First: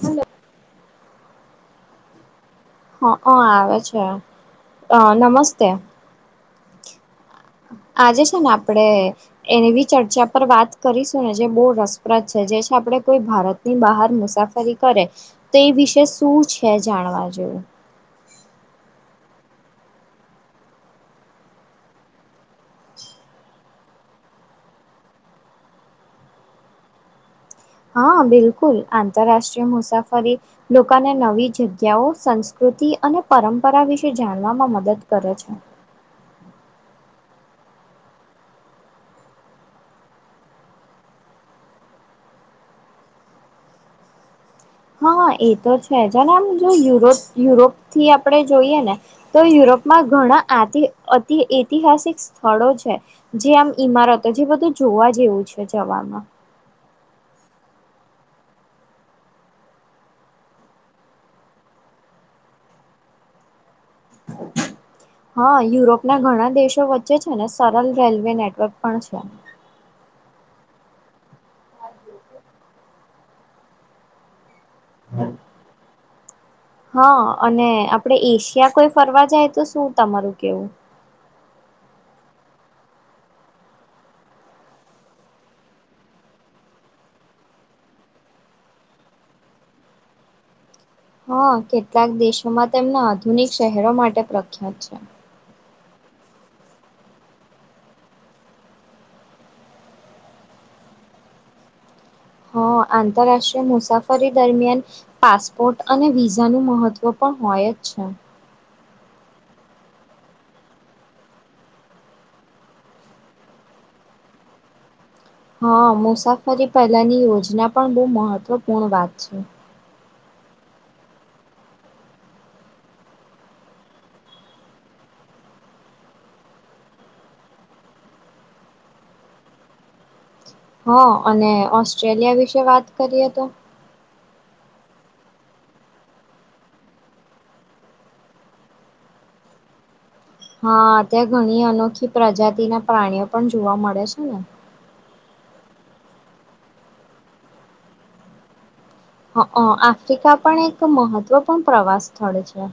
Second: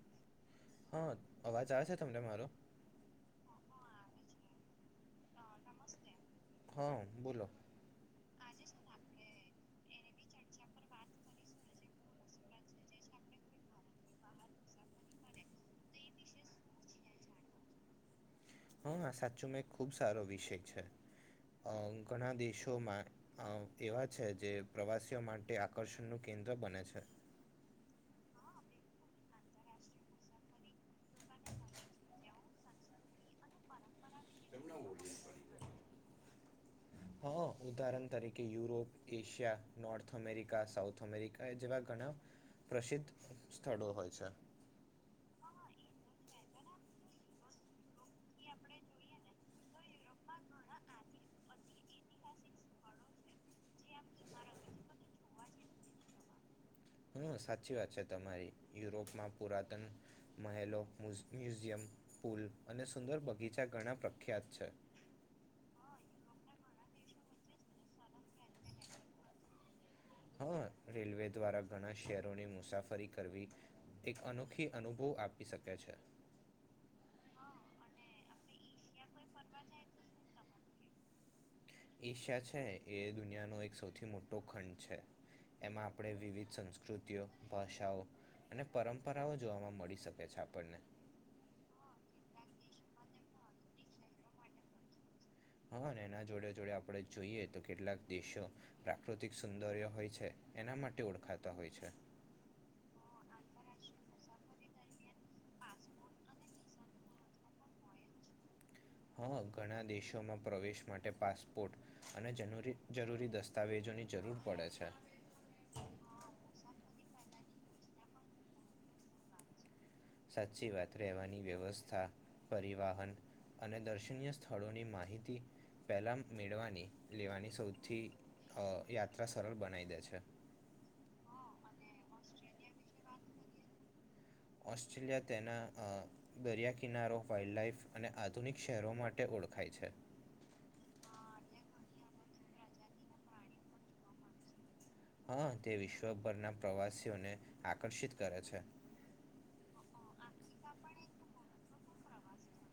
Hello હા અવાજ આવે છે તમને મારો. હા આવે છે અ નમસ્તે. હા. બોલો આજે છે ને આપડે એની બી ચર્ચા પર વાત કરીશું ને જે બહુ રસપ્રદ છે જે છે આપણે કોઈ ભારતની બહાર મુસાફરી કરે તો એ વિશે શું છે જાણવા જોવું. સાચુંમાં એક ખુબ સારો વિષય છે ઘણા દેશોમાં એવા છે જે પ્રવાસીઓ માટે આકર્ષણ નું કેન્દ્ર બને છે. હા બિલકુલ આંતરરાષ્ટ્રીય મુસાફરી લોકોને નવી જગ્યાઓ સંસ્કૃતિ અને પરંપરા વિશે. થી જાણવામાં મદદ કરે છે. હા ઉદાહરણ તરીકે Europe Asia North America South America જેવા ઘણા પ્રસિદ્ધ સ્થળો હોય છે. હા એ તો છે જ અને આમ જો યુરોપ યુરોપ થી આપણે જોઈએ ને તો યુરોપમાં ઘણા આતી અતિ ઐતિહાસિક સ્થળો છે જે આમ ઈમારતો જે બધું જોવા જેવું છે જવામાં. હ સાચી વાત છે તમારી યુરોપમાં પુરાતન મહેલો મ્યુજિ મ્યુઝિયમ પુલ અને સુંદર બગીચા ઘણા પ્રખ્યાત છે હા યુરોપ ના ઘણા દેશો વચ્ચે છે ને સરળ રેલવે નેટવર્ક પણ છે. હા રેલવે દ્વારા ઘણા શહેરોની મુસાફરી કરવી એક અનુ અનુભવ આપી શકે છે. હા અને આપડે એશિયા કોઈ ફરવા જાય તો શું તમારું કેવું. એશિયા છે એ દુનિયાનો એક સૌથી મોટો ખંડ છે એમાં આપણે વિવિધ સંસ્કૃતિઓ ભાષાઓ અને પરંપરાઓ જોવા મળી શકે છે આપણને. હા કેટલાક દેશોમાં તેમના આધુનિક શહેરો માટે પ્રખ્યાત છે. હા એના જોડે જોડે આપડે જોઈએ તો કેટલાક દેશો પ્રાકૃતિક સૌંદર્ય હોય છે એના માટે ઓળખાતા હોય છે. હ આંતરરાષ્ટ્રીય મુસાફરી દરમિયાન પાસપોર્ટ અને વિઝાનું મહત્વ પણ હોય જ છે. હા ઘણા દેશોમાં પ્રવેશ માટે પાસપોર્ટ અને જરી જરૂરી દસ્તાવેજોની જરૂર પડે છે. હા મુસાફરી પહેલાની યોજના પણ બહુ મહત્વપૂર્ણ વાત છે. સાચી વાત રહેવાની વ્યવસ્થા પરિવાહન અને દર્શનીય સ્થળોની માહિતી પહેલા મેળવાની લેવાની સૌથી યાત્રા અ સરળ બનાવી દે છે. હ અને ઓસ્ટ્રેલિયા વિશે વાત કરીએ તો. ઓસ્ટ્રેલિયા તેના દરિયા કિનારો વાઇલ્ડ લઇફ અને આધુનિક શહેરો માટે ઓળખાય છે. હા ત્યાં ઘણી અનોખી પ્રજાતિના પ્રાણીઓ પણ જોવા મળે છે ને. હા તે વિશ્વભરના પ્રવાસીઓને, આકર્ષિત કરે છે. આફ્રિકા પણ એક મહત્વપૂર્ણ પ્રવાસ સ્થળ છે.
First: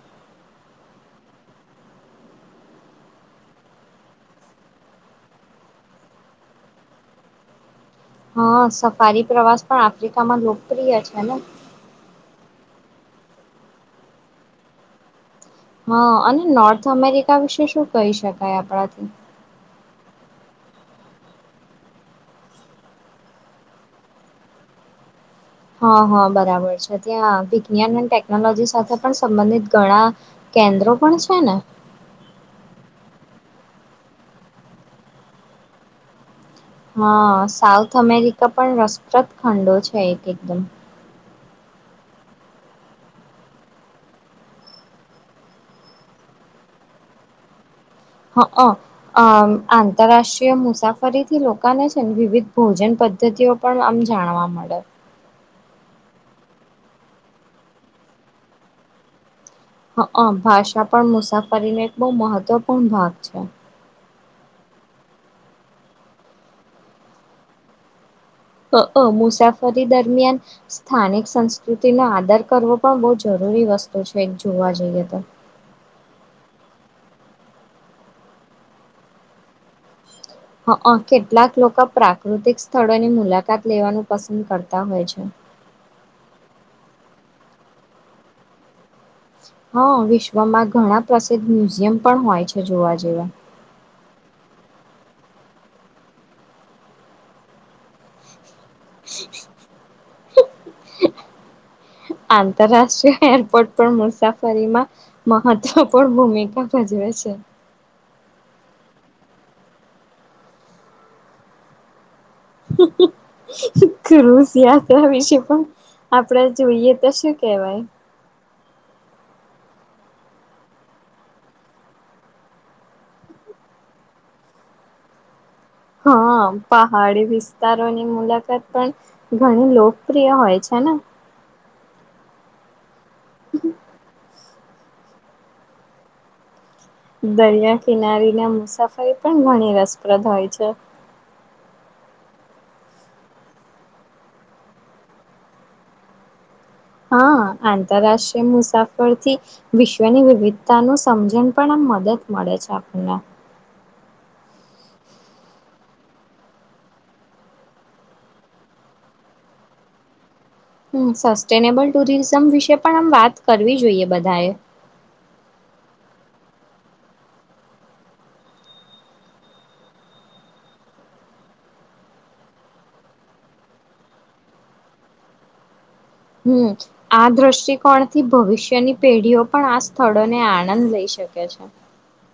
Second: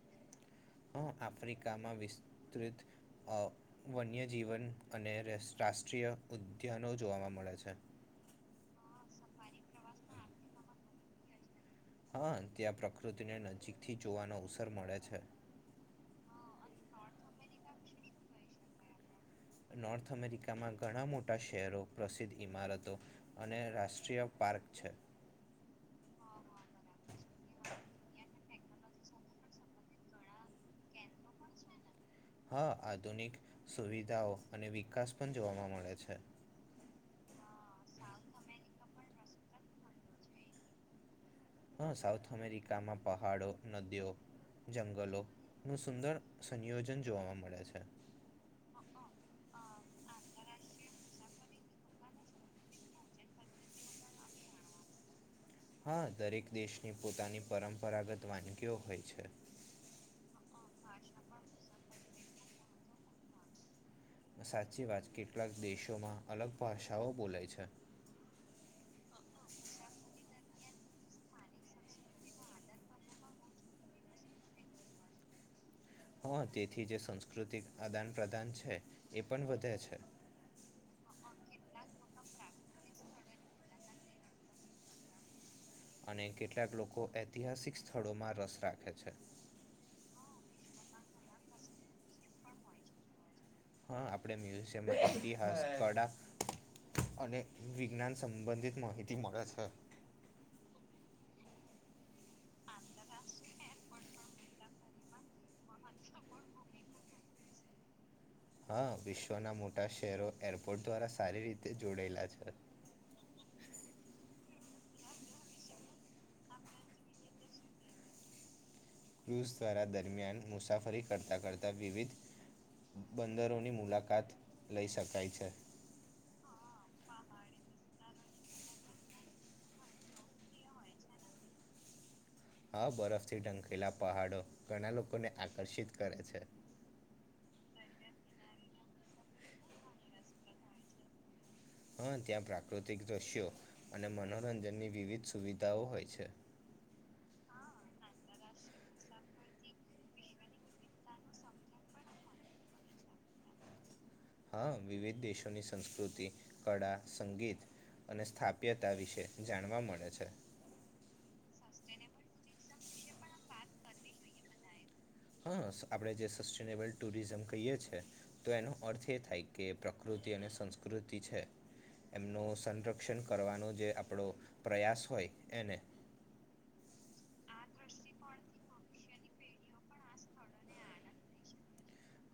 આફ્રિકામાં વિસ્તૃત, વન્યજીવન અને રાષ્ટ્રીય ઉદ્યાનો જોવા મળે છે. હા સફારી પ્રવાસ પણ આફ્રિકામાં લોકપ્રિય છે ને. હા ત્યાં પ્રકૃતિને નજીક થી જોવાનો અવસર મળે છે. હા અને નોર્થ અમેરિકા વિશે શું કહી શકાય આપણાથી. નોર્થ અમેરિકામાં ઘણા મોટા શહેરો પ્રસિદ્ધ ઈમારતો, અને રાષ્ટ્રીય પાર્ક છે. હા હા બરાબર છે ત્યાં વિજ્ઞાન અને ટેકનોલોજી સાથે પણ સંબંધિત ઘણા, કેન્દ્રો પણ છે ને. હા આધુનિક સુવિધાઓ અને વિકાસ પણ જોવામાં મળે છે. હા સાઉથ અમેરિકા પણ રસપ્રદ ખંડો છે એક એકદમ. હા સાઉથ અમેરિકામાં પહાડો, નદીઓ, જંગલો નું સુંદર સંયોજન જોવા મળે છે. હઅ આંતરરાષ્ટ્રીય મુસાફ ફરીથી લોકોને છે વિવિધ ભોજન પદ્ધતિઓ પણ આમ જાણવા મળે. હા દરેક દેશની પોતાની પરંપરાગત વાનગીઓ હોય છે. હઅ ભાષા પણ મુસાફરી ને એક બહુ મહત્વ મહત્વપૂર્ણ ભાગ છે. સાચી વાત કેટલાક દેશોમાં અલગ ભાષાઓ બોલાય છે. હ અ મુસાફરી દરમિયાન, સ્થાનિક સંસ્કૃતિનો આદર કરવો પણ બહુ જરૂરી વસ્તુ છે જોવા જઈએ તો. હા તેથી જે સંસ્કૃતિક આદાન પ્રદાન છે, એ પણ વધે છે. હ અ કેટલાક લોકો પ્રાકૃતિક સ્થળોની મુલાકાત લેવાનું પસંદ કરતા હોય છે. અને કેટલાક લોકો ઐતિહાસિક સ્થળોમાં રસ રાખે છે. હા વિશ્વમાં ઘણા પ્રસિદ્ધ મ્યુઝિયમ પણ હોય છે જોવા જેવા. હા આપ મ્યુઝિયમ ઇતિહાસ કળા, અને વિજ્ઞાન સંબંધિત માહિતી મળે છે. આંતરરાષ્ટ્રીય એરપોર્ટ પણ મુસાફરીમાં, મહત્વપૂર્ણ ભૂમિકા ભજવે છે. હા વિશ્વના મોટા શહેરો એરપોર્ટ દ્વારા સારી રીતે જોડાયેલા છે. ક્રુઝયાત્રા વિશે પણ આપડે જોઈએ તો શું કેહવાય. ક્રુઝ દ્વારા દરમિયાન મુસાફરી કરતા કરતા વિવિધ, બંદરોની મુલાકાત લઈ શકાય છે. હા પહાડી વિસ્તારોની મુલાકાત પણ, ઘણી લોકપ્રિય હોય છે ને. હા બરા થી ઢંકેલા પહાડો. ઘણા લોકોને આકર્ષિત કરે છે. દરિયા કિનારી ના મુસાફરી પણ ઘણી રસપ્રદ હોય છે. હા ત્યાં પ્રાકૃતિક દ્રશ્યો, અને મનોરંજનની વિવિધ સુવિધાઓ હોય છે. હા આંતરરાષ્ટ્રીય મુસાફર થી, વિશ્વની વિવિધતાનું સમજણ પણ આમ મદદ મળે છે આપણને. હા વિવિધ દેશોની સંસ્કૃતિ, કળા, સંગીત અને સ્થાપ્યતા વિશે જાણવા મળે છે. હમ્મ સસ્ટેનેબલ ટુરિઝમ વિશે પણ આમ વાત કરવી જોઈએ બધાએ. હા આપણે જે સસ્ટેનેબલ ટુરિઝમ કહીય છીએ, તો એનો અર્થ એ થાય કે પ્રકૃતિ અને સંસ્કૃતિ છે, એમનો સંરક્ષણ કરવાનો જે આપણો પ્રયાસ હોય એને હમ્મ આ દ્રષ્ટિકોણ થી ભવિષ્યની પેઢીઓ પણ આ સ્થળોને આનંદ લઈ શકે છે.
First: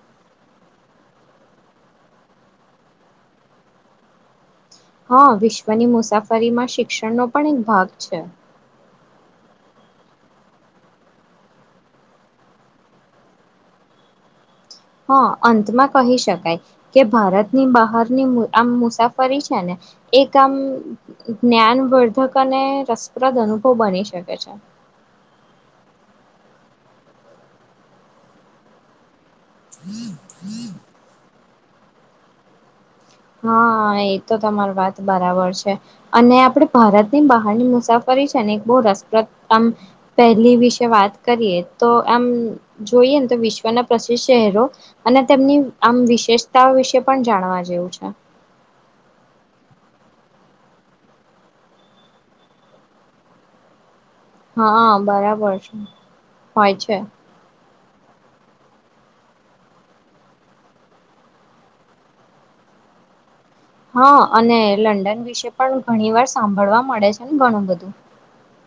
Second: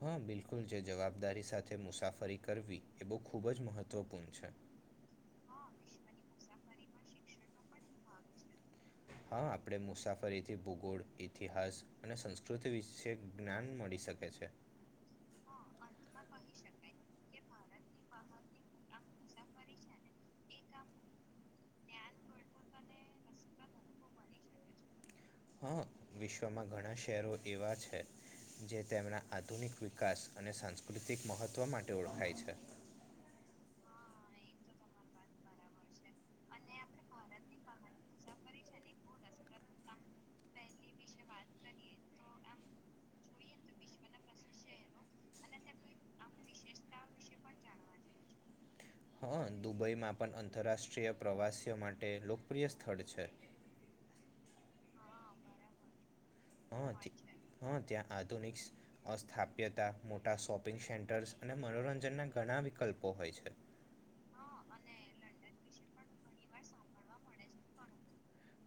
હા બિલકુલ જે જવાબદારી સાથે મુસાફરી કરવી એ બહુ ખૂબ જ મહત્વપૂર્ણ છે. હા વિશ્વની મુસાફરીમાં શિક્ષણનો પણ એક ભાગ છે. હા આપણેે મુસાફરીથી ભૂગોળ ઇતિહાસ અને સંસ્કૃતિ વિશે જ્ઞાન મળી શકે છે. હા અંતમાં કહી શકાય, કે ભારત ની બહારની આમ મુસાફરી છે ને, એક આામ જ્ઞાનવર્ધક અને રસપ્રદ અનુભવ બની શકે છે. હા વિશ્વમાં ઘણા શહેરો એવા છે જે તેમના આધુનિક વિકાસ અને સાંસ્કૃતિક મહત્વ વા માટે ઓળખાય છે. હા એ તો તમારી વાત બરાબર છે અને આપડે ભારતની બહારની મુસાફરી છે ને એક બહુ રસપ્રદ આમ પહેલી વિશે વાત કરીએ તો આમ જોઈએને તો વિશ્વના પ્રસિદ્ધ શહેરો અને તેમની આમ વિશેષતાઓ વિશે પણ જાણવા જેવું છે. હા દુબઈમાં પણ આંતરરાષ્ટ્રીય પ્રવાસીઓ માટે લોકપ્રિય સ્થળ છે. હા બરાબર છે. હોય છે. હં ત્યાં આધુનિક અસ્થાપ્યતા મોટા શોપિંગ સેન્ટર્સ અને મનોરંજનના ઘણા વિકલ્પો હોય છે. હા અને લંડન વિશે પણ ઘણી વાર સાંભળવા મળે છે ને ઘણું બધું.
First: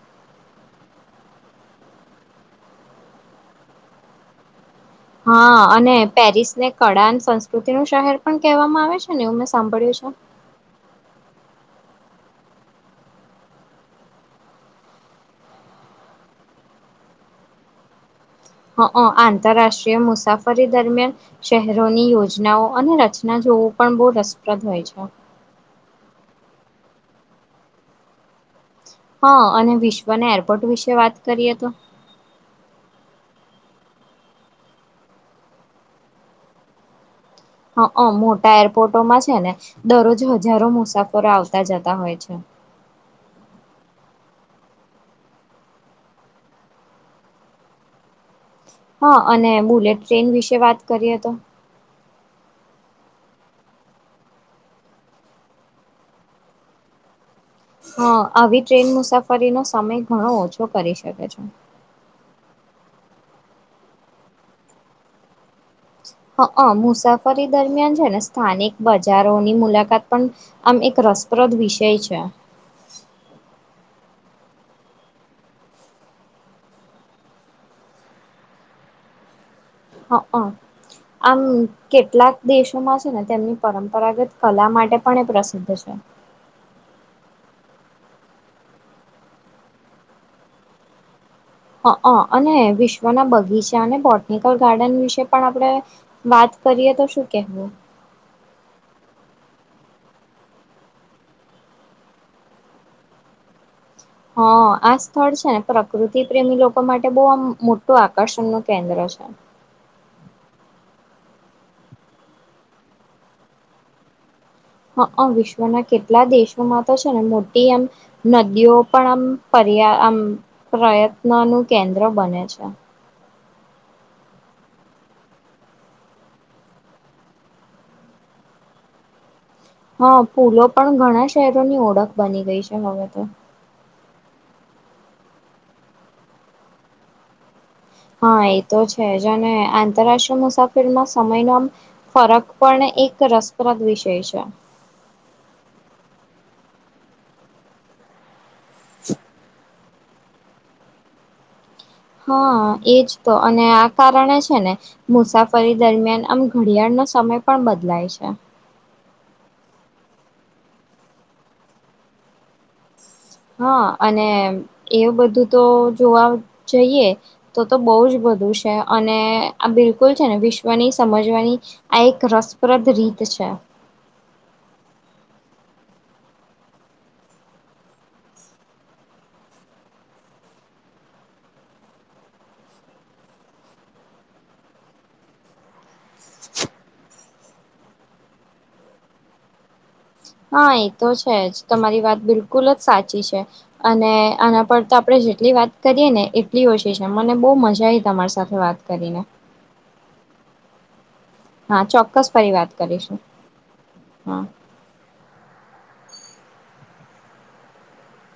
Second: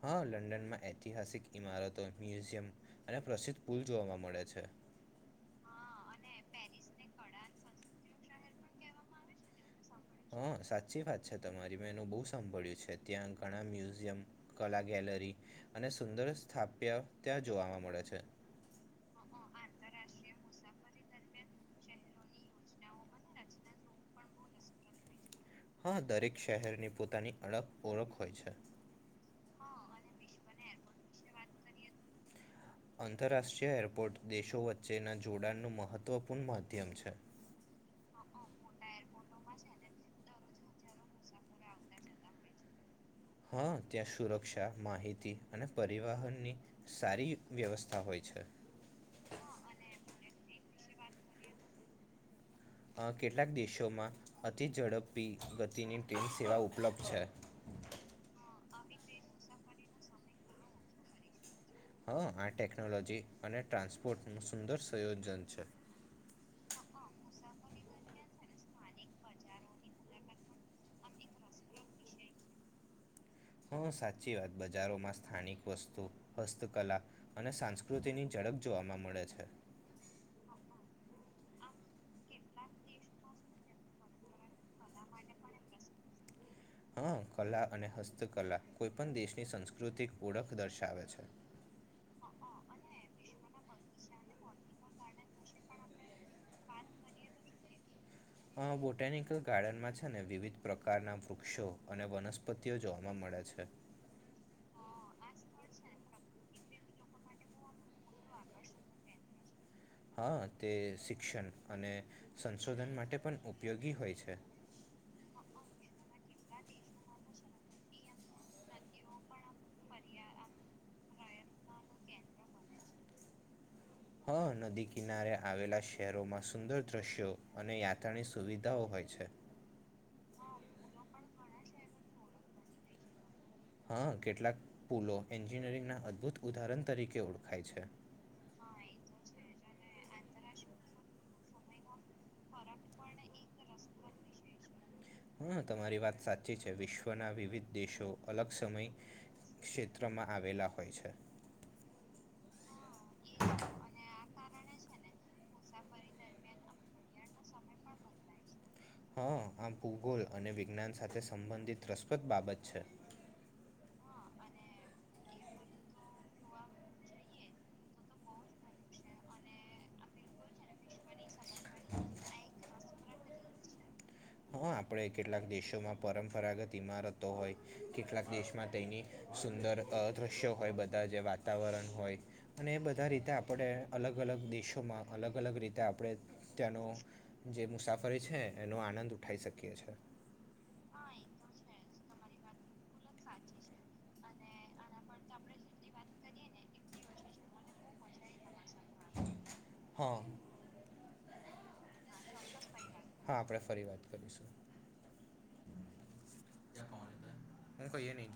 હા લંડનમાં ઐતિહાસિક ઇમારતો મ્યુઝિયમ અને પ્રસિદ્ધ પુલ જોવા મળે છે. હા અને પેરિસ ને કળ સંસ્કૃતિ નું શહેર પણ કહેવામાં આવે છે ને એું મેં સાંભળ્યું છે. હ સાચી વાત. તમારી મે એનું બહુ સાંભળ્યું છે ત્યાં ઘણા મ્યુઝિયમ કલા ગેલરી અને સુંદર સ્થાપ્ય ત્યાં જોવા મળે છે. હ આંતરરાષ્ટ્રીય મુસાફરી દરમિયાન શહેરોની યોજનાઓ અને રચના જોવું પણ બહુ રસપ્રદ હોય છે. હા દરેક શહેરની પોતાની અળખ ઓળખ હોય છે. હ અને વિશ્વના એરપોર્ટ વિશે વાત કરીએ તો. આંતરરાષ્ટ્રીય એરપોર્ટ દેશો વચ્ચેના જોડાણનું મહત્વપૂર્ણ માધ્યમ છે. હ મોટા એરપોર્ટોમાં છે ને દરરોજ હજારો મુસાફરો આવતા જતા હોય છે. હા ત્યાં સુરક્ષા માહિતી અને પરિવહનની સારી વ્યવસ્થા હોય છે. હા અને બુલેટ ટ્રેન વિશે વાત કરીએ તો? કેટલાક દેશોમાં અતિઝડપી ગતિની ટ્રેન સેવા ઉપલબ્ધ છે. હા આવી ટ્રેન મુસાફરીનોો સમય ઘણો ઓછો કરી શકે છે હ આ ટેકનોલોજી અને ટ્રાન્સપોર્ટ નું સુંદર સંયોજન છે. હ મુસાફરી દરમિયાન છે ને સ્થાનિક બજારોની મુલાકાત પણ આમ એક રસપ્રદ વિષય છે. હા સાચી વાત બજારોમાં સ્થાનિક વસ્તુ હસ્તકલા અને સંસ્કૃતિની ઝડપ જોવાવામાં મળે છે. હ આમ કેટલાક દેશોમાં છે ને તેમની પરંપરાગત કલા માટે પણ એ પ્રસિદ્ધ છે. હા કલા અને હસ્ત કલા કોઈ પણ દેશની સંસ્કૃતિક ઓળખ દર્શાવે છે. હ અને વિશ્વના બગીચા અને બટ ટેિકલ ગાર્ડન વિશે પણ આપણે વાત કરીએ તો શું કેવું? અ બોટનિકલ ગાર્ડનમાં છે ને વિવિધ પ્રકારના વૃક્ષો અને વનસ્પતિઓ જોવાવા મળે છે. હા આ સ્થળ છે ને પ્રકૃતિ પ્રેમી લોકો માટે બહ આ મોટું આકર્ષણ ન કેન્દ્ર છે. હા તે શિક્ષણ અને સંશોધન માટે પણ ઉપયોગી હોય છે. હા વિશ્વના કેટલા દેશોમાં તો છે ને મોટ એ આમ નદીઓ પણ આમ પર આમ પ્રયત્ન નું કેન્દ્ર બને છે. હા નદી કિનારે આવેલા શહેરોમાં સુંદર દ્રશ્યો અને યાત્રાની સુવિધાઓ હોય છે. હા પૂલો પણ ઘણા શહેરોની ઓળખ બની ગઈ છે હવે તો. હા કેટલાક પુલો એન્જિનિયરિંગ ના અદ્ભુત ઉદાહરણ તરીકે ઓળખાય છે. હા એ તો છે જ અને આંતરરાષ્ટ્રીય મુસાફરમાં સમયનો ફરક પણ એક રસપ્રદ વિષય છે. હા તમારી વાત સાચી છે વિશ્વના વિવિધ દેશો અલગ સમય ક્ષે માત્રમાં આવેલા હોય છે. હું. એજ તો અને આ કારણે છે ને મુસાફરી દરમિયાન આમ ઘડિયાળનો સમય પણ બદલાય છે હા આમ ભૂગોલ અને વિજ્ઞાન સાથે સંબંધિત રસપ્રદ બાબત છે હા અને એવું બધું તો જોવા જઈએ તો તો બહુ જ બધું છે અને આ બિલકુલ છે ને વિશ્વની સમજવાની આ એક રસપ્રદ રીત છે હા આપણે કેટલાક દેશોમાં પરંપરાગત ઈમારતો હોય કેટલાક દેશમાં તેની સુંદર અ દ્રશ્યો હોય બધા જે વાતાવરણ હોય અને એ બધા રીતે આપણે અલગ અલગ દેશોમાં અલગ અલગ રીતે આપણે ત્યાનો જે મુસાફરી છે એનો આનંદ ખાય શકીએ છે હા એ તો છે જ તમારી વાત બિલકુલ જ સાચી છે અને આના પર તો આપણે જેટલી વાત કરીએ ને એટલી ઓછી છે મને બોવ મજા આવી તમારી સાથે વાત કરીને હ હા ચોક્કસ પરિવાર હા આપણેે ફરી વાત કરીશું હું કહી એ નહી